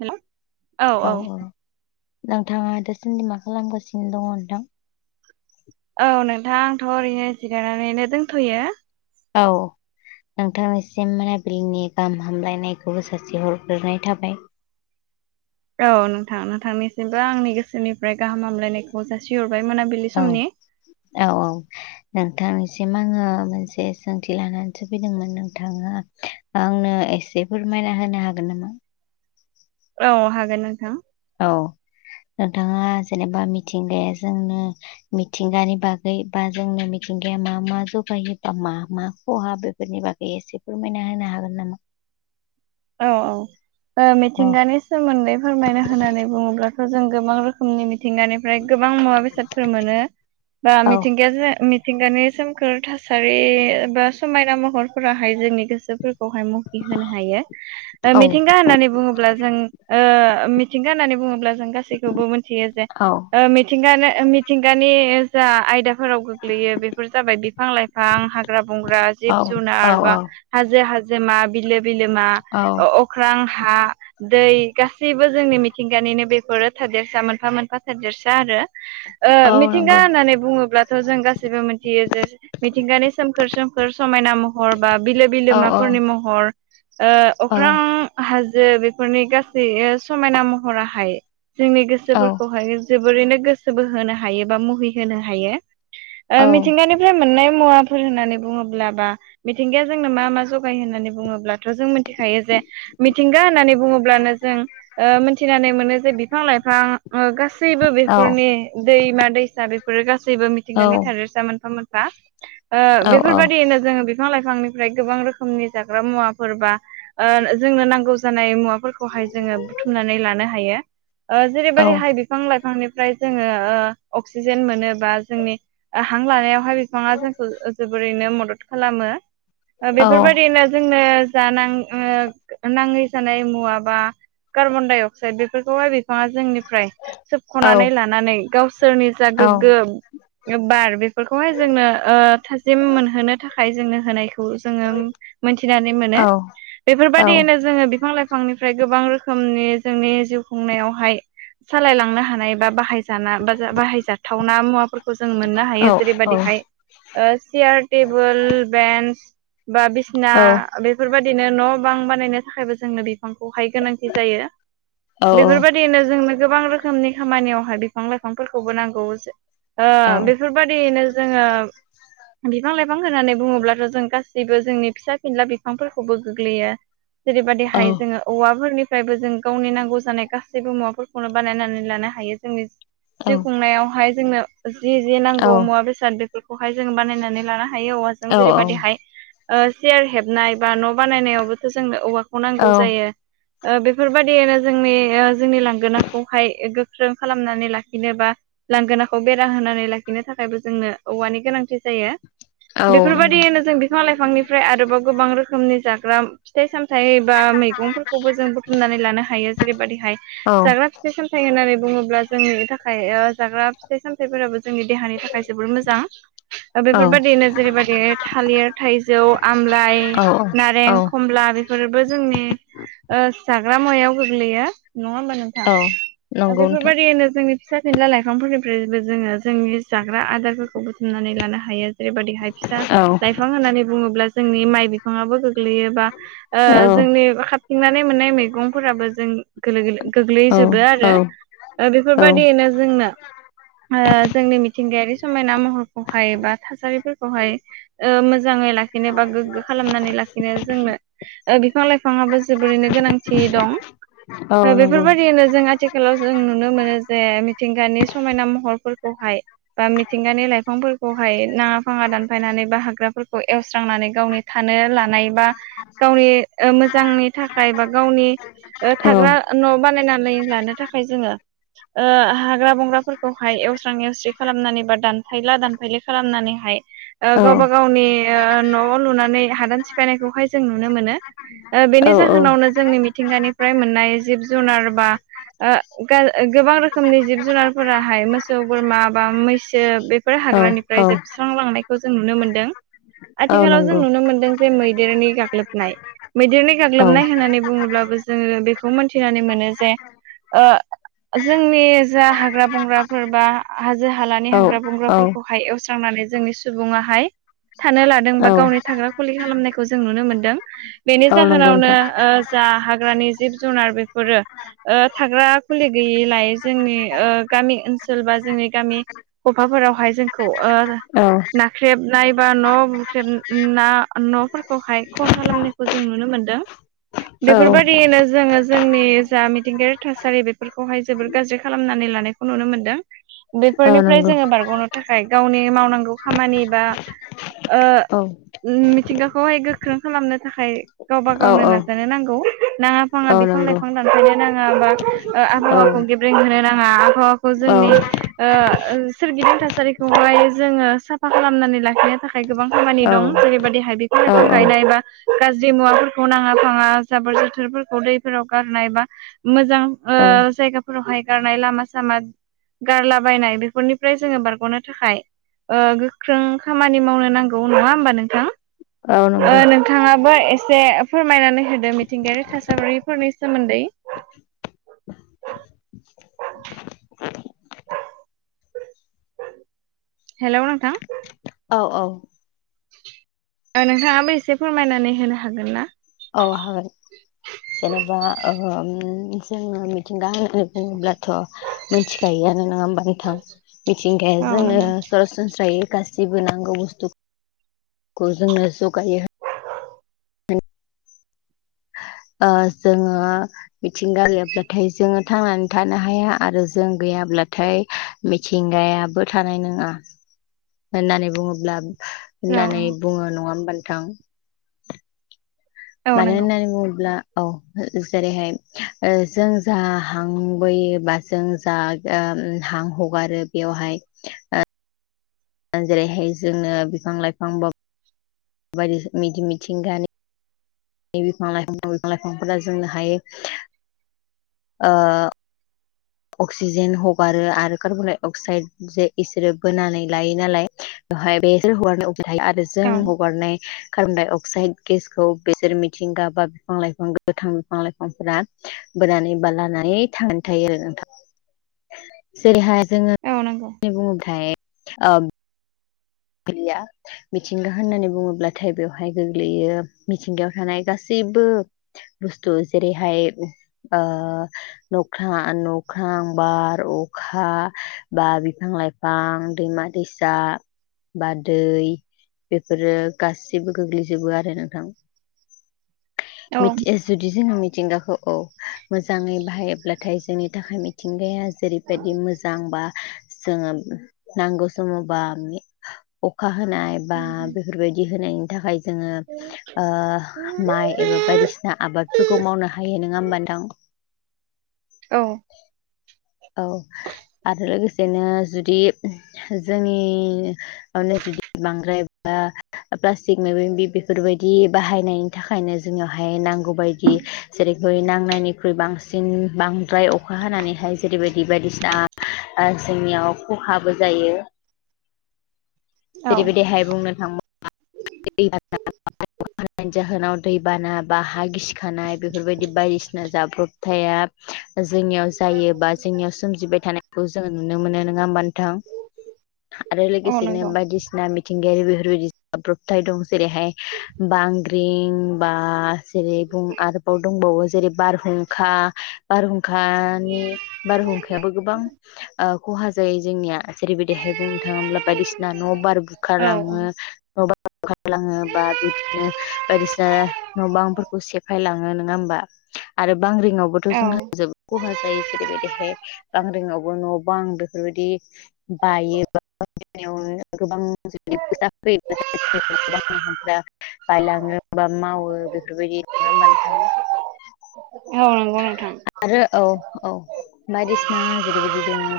हेल' औ औ नोंथाङा दाासान्दि मा खालामगासिनो दङ नोंथां? औ नोंथां आंथ' ओरैनो जिरायनानैनो दंथ'यो । औ । नोंथांनिसिम मोनाबिलिनि गाहाम हामलायनायखौबो सासि हरग्रोनाय थाबाय । औ नोंथां नोंथांनिसिमबो आंनि गोसोनिफ्राय गाहाम हामलायनायखौ जासिहर फाय मोनाबिलि औ समनि । औ औ नोंथांनिसिम आङो मोनसे सोंथि लानानैसो फैदोंमोन नोंथाङा आंनो एसे फोरमायना होनो हागोन नामा? औ हागोन नोंथां । औ । नोंथाङा जेनेबा मिथिंगाया जोंनो मिथिंगानि बागै बा जोंनो मिथिंगाया मा मा जगायो बा मा मा खहा बेफोरनि बागै एसे फोरमायना होनो हागोन नामा? औ औ ओ औ मिथिंगानि सोमोन्दै फोरमायनो होननानै बुङोब्ला जों गोबां रोखोमनि मि मिथिंगानिफ्राय गोबां मुवा बेसादफोर मोनो बा औ मिथिंगाया जों मि मिथिंगानि सोमखोर थासारि बा समायना महरफोराहाय जोंनि गोसोफोरखौहाय मुहि होनो हायो । औ मिथिंगा होननानै बुङोब्ला जों ओ मिथिंगा होननानै बुङोब्ला जों गासैखौबो मिथियो जे औ ओ मिथिंगानो मिथिंगानि जा आयदा फोराव गोग्लैयो बेफोर जाबाय बिफां लाइफां हाग्रा बंग्रा जिब औ औ जुनार बा औ हाजो हाजो जोमा बिलो बिलोमा औ अख्रां हा दै गासैबो जोंनि मिथिंगानिनो बेफोरो थादेरसा मोनफा मोनफा थादेरसा आरो । ओ औ मिथिंगा नंगौ होननानै बुङोब्लाथ' जों गासैबो मिथियो जे मिथिंगानि सोमखोर सोमखोर समायना महर बा बिलो औ औ बिलोमाफोरनि महर ओ औ अख्रां हाजो बेफोरनि गासै समायना महराहाय जोंनि गोसोफोरखौहाय जोबोरैनो गोसोबो होनो हायो बा मुहि होनो हायो । औ ओ मिथिंगानिफ्राय मोननाय मुवा फोर होननानै बुङोब्ला बा मिथिंगाया जोंनो मा मा जगाय होननानै बुङोब्लाथ' जों मिन मिथिखायो जे मिथिंगा होननानै बुङोब्लानो जों ओ मिथिनानै मोनो जे बिफां लाइफां गासैबो औ बेफोरनि दैमा दैसा बेफोर फोर गासैबो औ मिथिंगानि थादोरसा मोनफा मोनफा ओ औ बेफोरबायदियैनो जोङो बिफां लाइफां बिफांनिफ्राय गोबां रोखोमनि जाग्रा मुवाफोर बा ओ जोंनो नांगौ जानाय मुवा फोरखौहाय जोङो बुथुमनानै लानो हायो । ओ औ जेरैबायदि हाय बिफां लाइफांनि फ्राय जोङो ओ अक्सिजेन मोनो बा जोंनि हां लानायावहाय बिफाङा जोंखौ जोबोद रैनो मदद खालामो ओ औ बेफोरबायदियैनो जोंनो जानां ओ नाङै जानाय मुवा बा कार्बन डाइअक्साइद बेफोरखौहाय बिफां जोंनि निफ्राय सोबख'नानै लानानै गावसि सोरनि जा गोग्गो बार बेफोरखौहाय जोंनो ओ थाजिम मोनहोनो थाखा खाय जोंनो होनायखौ जोङो मोनथिनानै मोनो। बेफोरबायदियैनो जोङो बिफां लाइ फांनिफ्राय गोबां रोखोमनि जोंनि जिउ खुंनायावहाय सालायलांनो हानाय बा बाहाय जाना बा बा-बाहायजाथावना मुवाफोरखौ जों मोननो हायो। जेरैबायदिहाय ओ चेयार, टेबोल, बेन्स बा बिसिना बेफोरबायदिनो न' बां बानायनो थाखायबो जोंनो बि फांखौहाय गोनांथि जायो। बेफोरबायदिनो जोंनो गोबां रोखोमनि खामानियावहाय बिफां लाइफांफोरखौबो नांगौ जो ओ बेफोरबायदियैनो जोङो बिफां लाइफां होनानै बुङोब्लाथ' जों गासैबो जोंनि फिसा फिनला बिफा फांफोरखौबो गोग्लैयो, औ जेरैबायदिहाय जोङो औवाफोरनि फ्रायबो जों गावनि नांगौ जानाय गासैबो मुवाफोरखौनो बानायनानै लानो हायो जोंनि औ जिउ खुंनायावहाय जोंनो जि जि नांगौ मुवा बेसाद बेफोरखौहाय जों बानायनानै लानो हायो औवाजों जेरैबायदिहाय ओ सियार हेबनाय बा न' बानायनायावबोथ' जोंनो औवाखौ नांगौ जायो। ओ बेफोरबायदियैनो जोंनि ओ जोंनि लांगोनाखौहाय गोख्रों खालामनानै लाखिनोबा लांगोनाखौ बेरा होनानै लाखिनो थाखायबो जोंनो औवानि गोनांथि जायो। नंगौ बेफोरबायदियैनो जों बिफां लाइफांनिफ्राय आरोबाव गोबां रोखोमनि जाग्रा फिथाइ साम थाइ बा मैगंफोरखौबो जों बुथुमनानै लानो हायो जेरैबायदिहाय औ जाग्रा फिथाइ सामथाइ होननानै बुं बुङोब्ला जोंनि थाखाय ओ जाग्रा फिथाइ सामथाइफोराबो जोंनि देहानि थाखाय जोबोर मोजां ओ औ बेफोरबादियैनो जेरैबायदियै थालिर थाइजौ आमलाइ औ औ नारें खमला बेफोरबो जोंनि ओ जाग्रा मुवायाव गोग्लैयो नङा होमबा औ नोंथां। ओ नंगौ नोंथां बेफोरबायदियैनो जोंनि फिसा फिनला लाइफांफोरनिफ्रायबो जोङो जोंनि जाग्रा आदारफोरखौ बुथुमनानै लानो हायो। जेरैबायदिहाय फिसा लाइफां होननानै बुङोब्ला जोंनि माइ बि गोग्लैयोबा ओ औ जोंनि खाबथिंनानै मोननाय मैगंफोराबो जों गोलो-गोलो-गोग्लैजोबो औ आरो। ओ औ बेफोरबादियैनो जोंनो ओ जोंनि मिथिंगायारि समायना महरखौहाय बा थासारिफोरखौहाय ओ मोजाङै ला खिनो बा गोग्गो खालामनानै लाखिनो जोंनो ओ बिफां लाइफाङाबो जोबोरैनो गोनांथि दं। औ ओ नंगौ बेफोरबायदिनो जों आथिखालाव जों नुनो मोनो जे मिथिंगानि समायना महरफोरखौहाय बा मिथिंगानि लाइफांफोरखौहाय नाङा फाङा दानफायनानै बा हाग्राफोरखौ एवस्रांनानै गाव थानो लानाय बा गावनि ओ मोजांनि थाखाय बा गावनि ओ औ थाग्रा न' बानायनानै लानो थाखाय जोङो ओ हाग्रा बंग्राफोरखौहाय एवस्रां एवस्रि खालामनानै बा दानफायला दानफायलि खालामनानैहाय ओ औ गावबा गावनि ओ न'आव लुनानै हादान सिफायनायखौहाय जों नुनो मोनो। ओ बेनि औ जाहोनावनो जोंनि मिथिंगानिफ्राय मोननाय जिब जुनार बा ओ गा-गोबां रोखोमनि जिब जुनारफोराहाय मोसौ बोरमा बा मैसो बेफोर औ हाग्रानिफ्राय जोबस्रांलांनायखौ जों नुनो मोनदों। औ आथिखालाव जों नंगौ नुनो मोनदों जे मैदेरनि गाग्लोबनाय मैदेरनि औ गाग्लोबनाय होननानै बुङोब्लाबो जोङो बेखौ मोनथिनानै मोनो जे ओ जोंनि जा हाग्रा बंग्राफोर बा हाजो हालानि हांग्रा औ बंग्राफोरखौहाय एवस्रांनानै जोंनि सुबुङाहाय थानो लादों औ बा गावनि थाग्रा खुलि खालामनायखौ जों नुनो मोनदों। बेनि औ नंगौ जाहोनावनो नोंथां ओ जा हाग्रानि जिब जुनार बेफोरो ओ थाग्रा खुलि गैयैलाय जोंनि ओ गामि ओनसोल बा जोंनि गामि गफाफोरावहाय जोंखौ औ नाख्रेबनाय बा, न' बुख्रेब, ! न'फोरखौहाय खहा, खालामनायखौ जों, नुनो मोनदों, ! औ बेफोरबाय दियैनो जोङो जोंनि जा मिथिंगायारि थासारि बेफोरखौ हाय जोबोर गाज्रि खालामनानै लानायखौ नुनो मोनदों। औ बेफोरनिफ्राय नंगौ जोङो, बारग'नो थाखाय गावनि मावनांगौ खामानि बा, औ, मिथिंगाखौ हाय, गोख्रों खालामनो थाखाय, गावबा औ गावनो औ नाजानो नांगौ,, ! नाङा फाङा औ बिफां नंगौ लाइफां दानफायनो नाङा बा औ आबहावाखौ गेब्रेंहो नाङा, आबहावाखौ औ जोंनि, सोरगिदिं, थासारि खौहाय जोङो, ! साफा खालामनानै लाखिनो थाखाय गोबां खामानि औ दं जेरै बायदि हाय बिफां औ लाइफां गायनाय बा, गाज्रि मुवाफोरखौ नाङा, फाङा जाबोर, जोथोरफोरखौ दैफोराव, गारनाय बा, मोजां! मोजां, जायगाफोरावहाय, गारनाय लामा, सामा गारला बायनाय बेफोरनि फ्राय जोङो बारग'नो थाखाय, ! ओ, गोख्रों खामानि, मावनो नांगौ, ! नङा, होमबा नोंथां, नंगौ नोंथाङाबो ओ, एसे, फोरमायनानै! होदो मिथिंगायारि, थासारिफोरनि सोमोन्दै, आ, हेल' नोंथां, औ औ, नोंथाङाबो, एसे, फोरमायनानै होनो, हागोन ना, ! औ, हागोन जेनेबा जोङो, मिथिंगा होन--, ! बुङोब्लाथ' मिथिखायोआानो नङा, होमब नोंथां, ! मिथिंगाया औ जोंनो नंगौ। सरासनस्रायै गासैबो जेबो नांगौ, बुस्थु, खौ जोंनो, जगायो! औ। ओ जोङो मिथिंगा गैयाब्लाथाय जोङो, थांनानै थानो हाया आरो जों गैयाब्ला अब्लाथाय मिथिंगायाबो थानाय नङा होननानै बुङोब्ला औ होननानै बुङो, नङा, होनोमबथां, ! औ मानो नंगौ होन्नानै बुङोब्ला औ जेरै हाय जों जा हांबोयोबा जों जा ओ हां, हगारो बेयावहाय, ! जेरैहाय, जोंनो बिफां, लाइफांब! बाइदि मिथिं गानि। बिफां, लाइफांफोरा जोंनो हायो, अक्सिजेन हगारो आरो कार्बनडाइ अक्साइद जे इसोरो बोनानै लायो नालाय बेसोर हगारनाय अफ थायो आरो जों औ हगारनाय कार्बनडाइ अक्सि अक्साइड गेसखौ बेसोर मिथिंगा बा बिफां लाइफां गोथां बिफां लाइफांफोरा बोनानै माबा, लानानै, थांनानै थायो, आरो! जेरै, हाय जोङो, औ नंगौ बुङोबथाय! या मिथिंगा होननानै, बुङोब्ला थाय बेवहाय गोग्लैयो, मिथिंगायाव, थानाय गासै, ! जबो, बुस्थु, जेरैहाय! ओ, नख्रां, बार, अखा बा बिफां, ! बिफां लाइफां, दैमा, दैसा! बा, दै, बेफोरो गासैबो, गोग्लैजोबो आरो ना! नोंथां, औ। [unintelligible] जुदि जोङो मिथिंगाखौ औ मोजाङै बाहाय अब्लाथाय जोंनि थाखाय मिथिंगाया जेरैबायदि मोजां बा जोङो नांगौ समाव बारनि अखा अखा होनाय बा बेफोरबायदि होनायनि थाखाय जोङो ओ माइ एबा बायदिसिना आबादफोरखौ मावनो हायो नङा होमबा नोंथां? औ। औ आरो लोगोसे ओरैनो जुदि जोंनियावनो जुदि बांद्राय बा प्लास्टिक माबा मिबि बेफोरबायदि बाहायनायनि थाखायनो जोंनियावहाय नांगौ बायदि जेरै बै नांनायनिख्रुय बांसिन बांद्राय अखा हानानैहाय जे जेरैबायदि बायदिसिना जोंनियाव खहाबो जायो। औ जेरैबायदिहाय बुंनो थाङोब जाहोनाव [unintelligible] दैबाना बा हा गिसिखानाय बेफोरबायदि बायदिसिना जाब्रबथाया जोंनियाव जायो बा जोंनियाव सोमजिबाय थानायखौ जोङो नुनो मोनो नङा होमबा नों थां आरो औ लोगोसेनो नंगौ बायदिसिना मिथिं बेफोरबायदि साब्रबथाय दं जेरैहाय बांग्रिं बा जेरै बुंनो हायो आरोबाव दंबावो जेरै बारहुंखा बारहुंखानि बारहुंखायाबो गोबां ओ खहा जायो जोंनिया। जेरैबायदिहाय बुंनो थाङोब्ला बायदिसिना न' बार औ बुखारलाङो न बां बुखारलांङो बा बिदिनो बायदिसिना न' बांफोरखौ सेफायलाङो नङा ओम आरो बांग्रिंआवबोथ' औ जों जोबोद खहा जायो जेरैबायदि बांग्रि आवबो न' बां बेफोरबायदि बायो बावनो गोबां बायला [unintelligible] बा मावो बेफोरबायदि नङाओमबा नोंथां? औ नंगौ नोंथां आरो औ औ बायदिसिना जेरैबायदि दोङो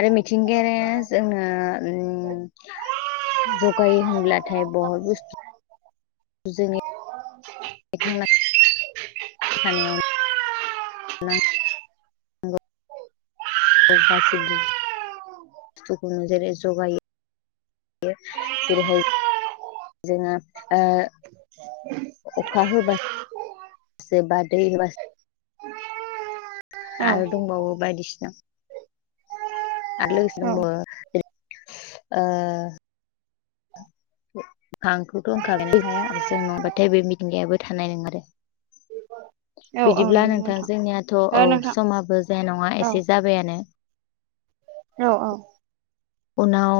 आरो मिथिंगारिया जोङो ओम जौगायो होनब्लाथाय बहत बुस्थु जोंनि बिथांना थानायावनो नोंगौ। औ गासैबो बुस्थुखौनो जेरै जगायो। जेरैहाय जोंङो ओ अखा होब्लासोबा दै होब्लासो औ। आरो दंबावो बायदिसिना आरो लोगोसे औ दंबावो ओ आंखौथ' होनओखाबायना हाया जों नङाबाथाय बे मिथिंगायाबो थानाय नंङ आरो औ औ बिदिब्ला नंगौ नोंथां जोंनियाथ' औ ओ नोंथां समाबो जे नङा औ एसे जाबायानो औ औ उनाव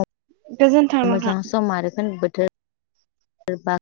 गोजोन्थों नोंथां। मोजां सम आरो खोन्दो बोथोर बा